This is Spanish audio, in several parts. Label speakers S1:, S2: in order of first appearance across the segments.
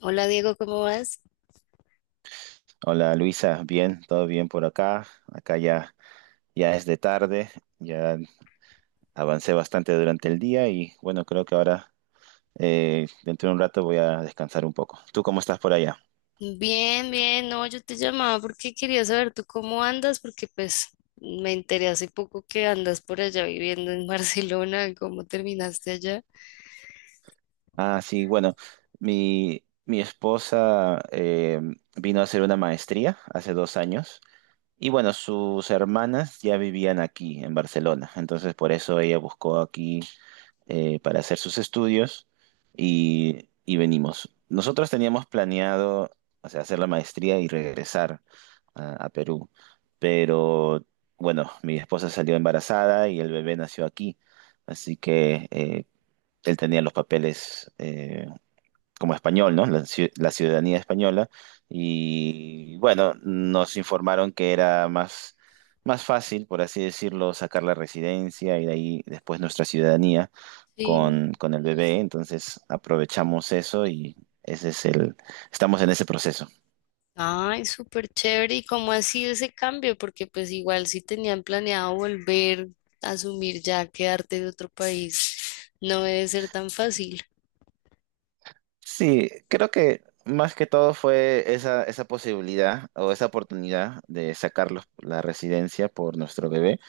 S1: Hola, Diego, ¿cómo vas?
S2: Hola Luisa, bien, todo bien por acá. Acá ya, ya es de tarde, ya avancé bastante durante el día y bueno, creo que ahora dentro de un rato voy a descansar un poco. ¿Tú cómo estás por allá?
S1: Bien, bien, no, yo te llamaba porque quería saber tú cómo andas, porque pues me enteré hace poco que andas por allá viviendo en Barcelona. ¿Cómo terminaste allá?
S2: Ah, sí, bueno, mi esposa vino a hacer una maestría hace 2 años y bueno, sus hermanas ya vivían aquí en Barcelona, entonces por eso ella buscó aquí para hacer sus estudios y venimos. Nosotros teníamos planeado, o sea, hacer la maestría y regresar a Perú, pero bueno, mi esposa salió embarazada y el bebé nació aquí, así que él tenía los papeles, como español, ¿no? La ciudadanía española. Y bueno, nos informaron que era más fácil, por así decirlo, sacar la residencia y de ahí después nuestra ciudadanía
S1: Sí.
S2: con el bebé. Entonces aprovechamos eso y ese es el, estamos en ese proceso.
S1: Ay, súper chévere, ¿y cómo ha sido ese cambio? Porque pues igual si tenían planeado volver a asumir ya quedarte de otro país, no debe ser tan fácil.
S2: Sí, creo que más que todo fue esa posibilidad o esa oportunidad de sacar la residencia por nuestro bebé,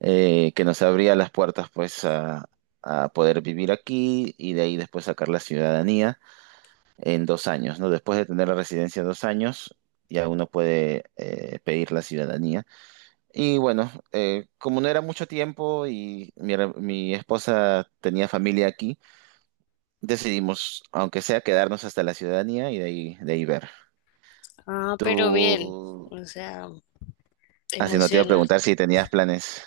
S2: que nos abría las puertas pues a poder vivir aquí y de ahí después sacar la ciudadanía en 2 años, ¿no? Después de tener la residencia 2 años, ya uno puede pedir la ciudadanía. Y bueno, como no era mucho tiempo y mi esposa tenía familia aquí, decidimos, aunque sea, quedarnos hasta la ciudadanía y de ahí ver.
S1: Ah,
S2: Tú,
S1: pero bien, o sea,
S2: así no te iba a preguntar si tenías planes.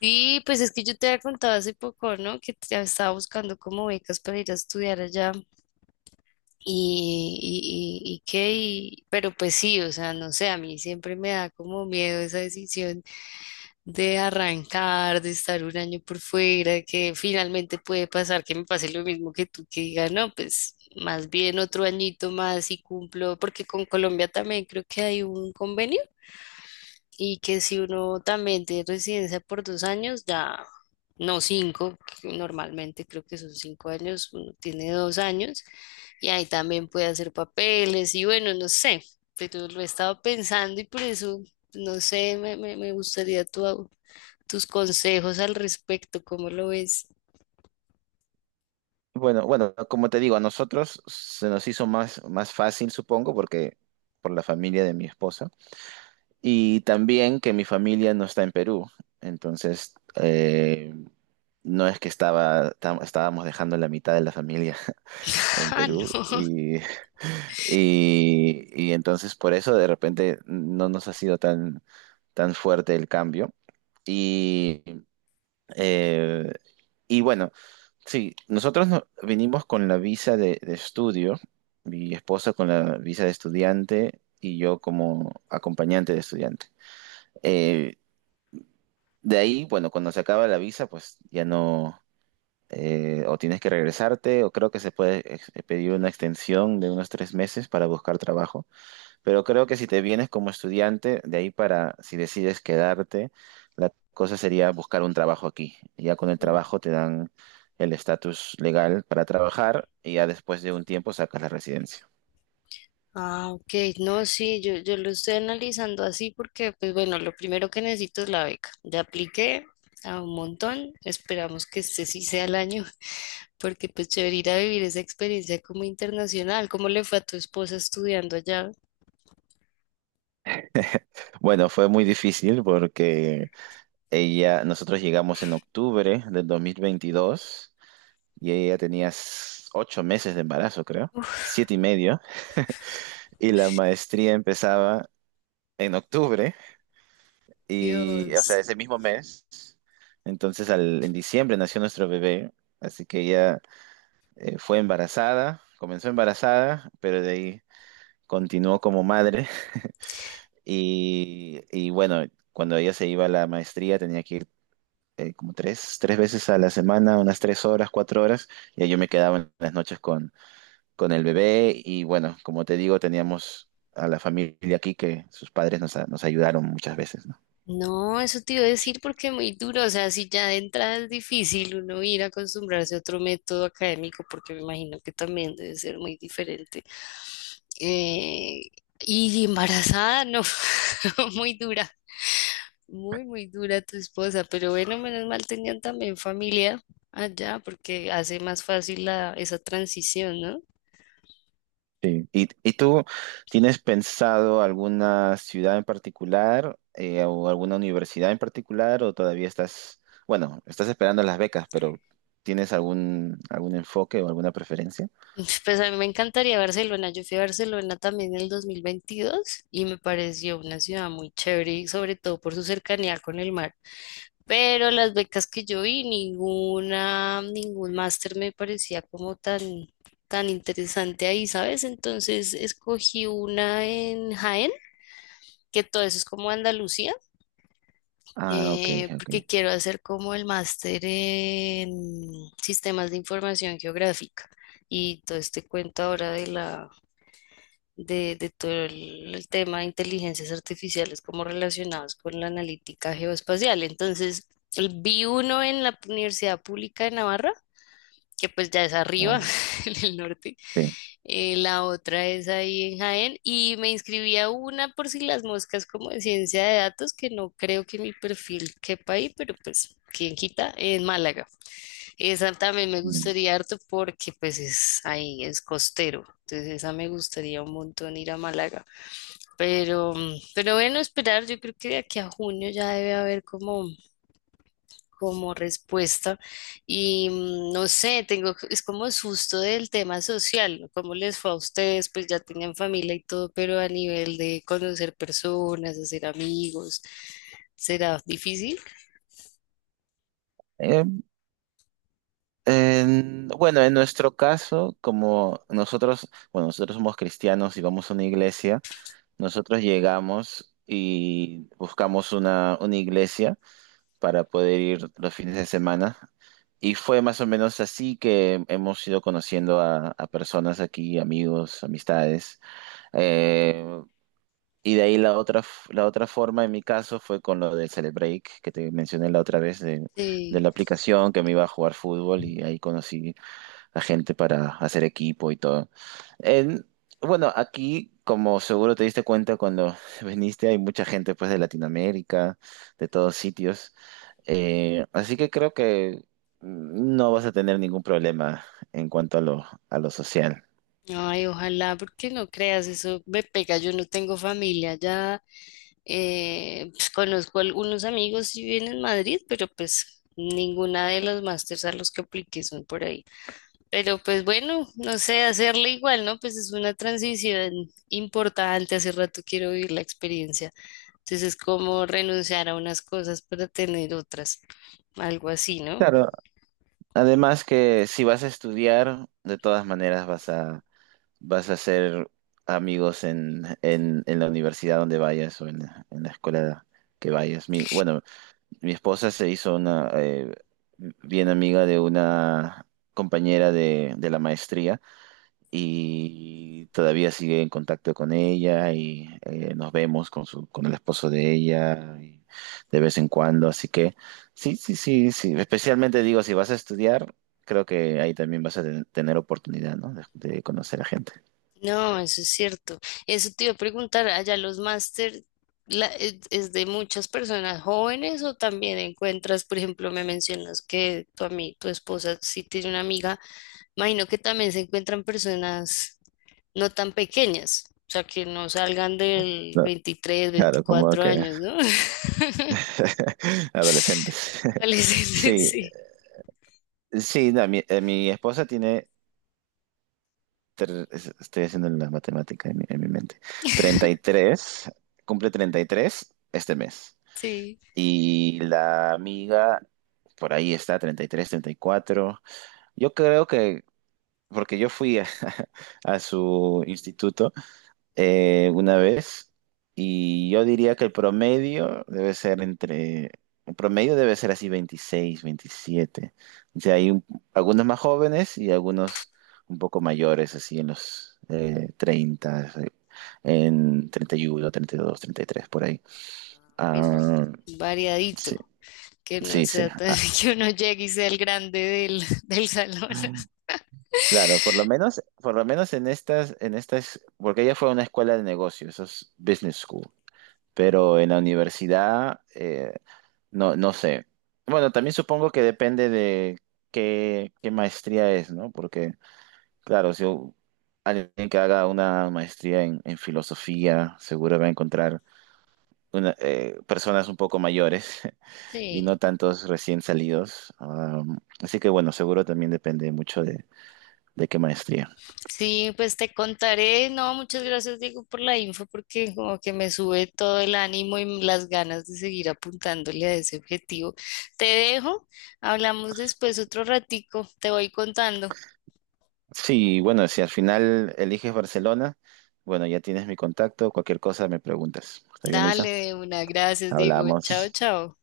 S1: sí, pues es que yo te había contado hace poco, ¿no? Estaba buscando como becas para ir a estudiar allá y pero pues sí, o sea, no sé, a mí siempre me da como miedo esa decisión de arrancar, de estar un año por fuera, que finalmente puede pasar que me pase lo mismo que tú, que diga, no, pues más bien otro añito más y cumplo, porque con Colombia también creo que hay un convenio y que si uno también tiene residencia por 2 años, ya no cinco, que normalmente creo que son 5 años, uno tiene 2 años y ahí también puede hacer papeles y bueno, no sé, pero lo he estado pensando y por eso, no sé, me gustaría tu, tus consejos al respecto. ¿Cómo lo ves?
S2: Bueno, bueno, como te digo, a nosotros se nos hizo más fácil, supongo, porque por la familia de mi esposa. Y también que mi familia no está en Perú. Entonces, no es que estábamos dejando la mitad de la familia en
S1: Ah,
S2: Perú. Y entonces por eso de repente no nos ha sido tan fuerte el cambio. Y, eh, y bueno. Sí, nosotros venimos con la visa de estudio, mi esposa con la visa de estudiante y yo como acompañante de estudiante. Eh, de ahí, bueno, cuando se acaba la visa, pues ya no, o tienes que regresarte, o creo que se puede pedir una extensión de unos 3 meses para buscar trabajo. Pero creo que si te vienes como estudiante, si decides quedarte, la cosa sería buscar un trabajo aquí. Ya con el
S1: no.
S2: trabajo te dan el estatus legal para trabajar y ya después de un tiempo sacas la residencia.
S1: Ah, ok, no, sí, yo lo estoy analizando así porque, pues bueno, lo primero que necesito es la beca. Ya apliqué a un montón, esperamos que este sí sea el año. Porque pues chévere ir a vivir esa experiencia como internacional. ¿Cómo le fue a tu esposa estudiando allá?
S2: Bueno, fue muy difícil porque ella, nosotros llegamos en octubre del 2022 y ella tenía 8 meses de embarazo, creo, siete y medio, y la maestría empezaba en octubre y, o sea,
S1: Dios.
S2: ese mismo mes. Entonces, en diciembre nació nuestro bebé, así que ella fue embarazada, comenzó embarazada, pero de ahí continuó como madre. Y bueno, cuando ella se iba a la maestría tenía que ir como tres veces a la semana, unas 3 horas, 4 horas, y ahí yo me quedaba en las noches con el bebé. Y bueno, como te digo, teníamos a la familia aquí que sus padres nos ayudaron muchas veces, ¿no?
S1: No, eso te iba a decir porque es muy duro, o sea, si ya de entrada es difícil uno ir a acostumbrarse a otro método académico, porque me imagino que también debe ser muy diferente. Eh, y embarazada, no, muy dura, muy dura tu esposa, pero bueno, menos mal tenían también familia allá, porque hace más fácil la, esa transición, ¿no?
S2: Sí. ¿Y tú tienes pensado alguna ciudad en particular, o alguna universidad en particular, o todavía estás, bueno, estás esperando las becas, pero tienes algún enfoque o alguna preferencia?
S1: Pues a mí me encantaría Barcelona. Yo fui a Barcelona también en el 2022 y me pareció una ciudad muy chévere, y sobre todo por su cercanía con el mar. Pero las becas que yo vi, ninguna, ningún máster me parecía como tan, tan interesante ahí, ¿sabes? Entonces escogí una en Jaén, que todo eso es como Andalucía,
S2: Ah, ok, ok.
S1: porque quiero hacer como el máster en sistemas de información geográfica y todo este cuento ahora de todo el tema de inteligencias artificiales como relacionados con la analítica geoespacial. Entonces, vi uno en la Universidad Pública de Navarra, que pues ya es
S2: Ah,
S1: arriba,
S2: ya.
S1: en el norte.
S2: Sí.
S1: La otra es ahí en Jaén. Y me inscribí a una por si las moscas como de ciencia de datos, que no creo que mi perfil quepa ahí, pero pues... ¿Quién quita? En Málaga. Esa también me
S2: Mm.
S1: gustaría harto porque pues es ahí, es costero. Entonces esa me gustaría un montón ir a Málaga. Pero, pero bueno, esperar, yo creo que de aquí a junio ya debe haber como, como respuesta. Y no sé, tengo, es como susto del tema social, ¿no? ¿Cómo les fue a ustedes? Pues ya tenían familia y todo, pero a nivel de conocer personas, hacer amigos, ¿será difícil?
S2: Eh, bueno, en nuestro caso, como nosotros, bueno, nosotros somos cristianos y vamos a una iglesia, nosotros llegamos y buscamos una iglesia para poder ir los fines de semana. Y fue más o menos así que hemos ido conociendo a personas aquí, amigos, amistades. Eh, y de ahí la otra forma, en mi caso, fue con lo del Celebreak, que te mencioné la otra vez, de
S1: Sí.
S2: la aplicación que me iba a jugar fútbol y ahí conocí a gente para hacer equipo y todo. En- bueno, aquí, como seguro te diste cuenta cuando viniste, hay mucha gente pues de Latinoamérica, de todos sitios. Así que creo que no vas a tener ningún problema en cuanto a lo social.
S1: Ay, ojalá, porque no creas, eso me pega, yo no tengo familia ya. Pues, conozco algunos amigos y viven en Madrid, pero pues ninguna de los másters a los que apliqué son por ahí. Pero pues bueno, no sé, hacerle igual, ¿no? Pues es una transición importante. Hace rato quiero vivir la experiencia. Entonces es como renunciar a unas cosas para tener otras, algo así, ¿no?
S2: Claro, además que si vas a estudiar, de todas maneras vas a hacer amigos en la universidad donde vayas o en la escuela que vayas. Mi, bueno, mi esposa se hizo una bien amiga de una compañera de la maestría y todavía sigue en contacto con ella y nos vemos con el esposo de ella y de vez en cuando. Así que sí, sí, sí, sí. Especialmente digo, si vas a estudiar, creo que ahí también vas a tener oportunidad, ¿no? De conocer a gente.
S1: No, eso es cierto. Eso te iba a preguntar, allá los máster es de muchas personas jóvenes o también encuentras, por ejemplo, me mencionas que tu esposa sí tiene una amiga, imagino que también se encuentran personas no tan pequeñas, o sea, que no salgan del
S2: No,
S1: 23,
S2: claro, como
S1: 24
S2: que
S1: años, ¿no?
S2: adolescentes.
S1: Adolescentes,
S2: Sí,
S1: sí,
S2: sí, no, mi esposa tiene estoy haciendo la matemática en mi mente. 33, cumple 33 este mes.
S1: sí. Sí.
S2: Y la amiga, por ahí está, treinta y tres, 34. Yo creo que, porque yo fui a, a su instituto una vez y yo diría que el promedio debe ser así 26, 27. O sea, hay algunos más jóvenes y algunos un poco mayores, así en los 30, en 31, 32, 33 por ahí.
S1: Bueno,
S2: Ah, sí,
S1: variadito, que no
S2: sí, sí.
S1: sea tan,
S2: Ah,
S1: que uno llegue y sea el grande del, del salón.
S2: claro, por lo menos en estas, porque ella fue a una escuela de negocios, eso es business school, pero en la universidad, no, no sé. Bueno, también supongo que depende de qué maestría es, ¿no? Porque, claro, si alguien que haga una maestría en filosofía, seguro va a encontrar personas un poco mayores y
S1: Sí.
S2: no tantos recién salidos. Así que, bueno, seguro también depende mucho de qué maestría.
S1: Sí, pues te contaré. No, muchas gracias, Diego, por la info, porque como que me sube todo el ánimo y las ganas de seguir apuntándole a ese objetivo. Te dejo, hablamos después otro ratico, te voy contando.
S2: Sí, bueno, si al final eliges Barcelona, bueno, ya tienes mi contacto, cualquier cosa me preguntas. ¿Está bien,
S1: Dale,
S2: Luisa?
S1: de una, gracias, Diego. Chao,
S2: Hablamos.
S1: chao.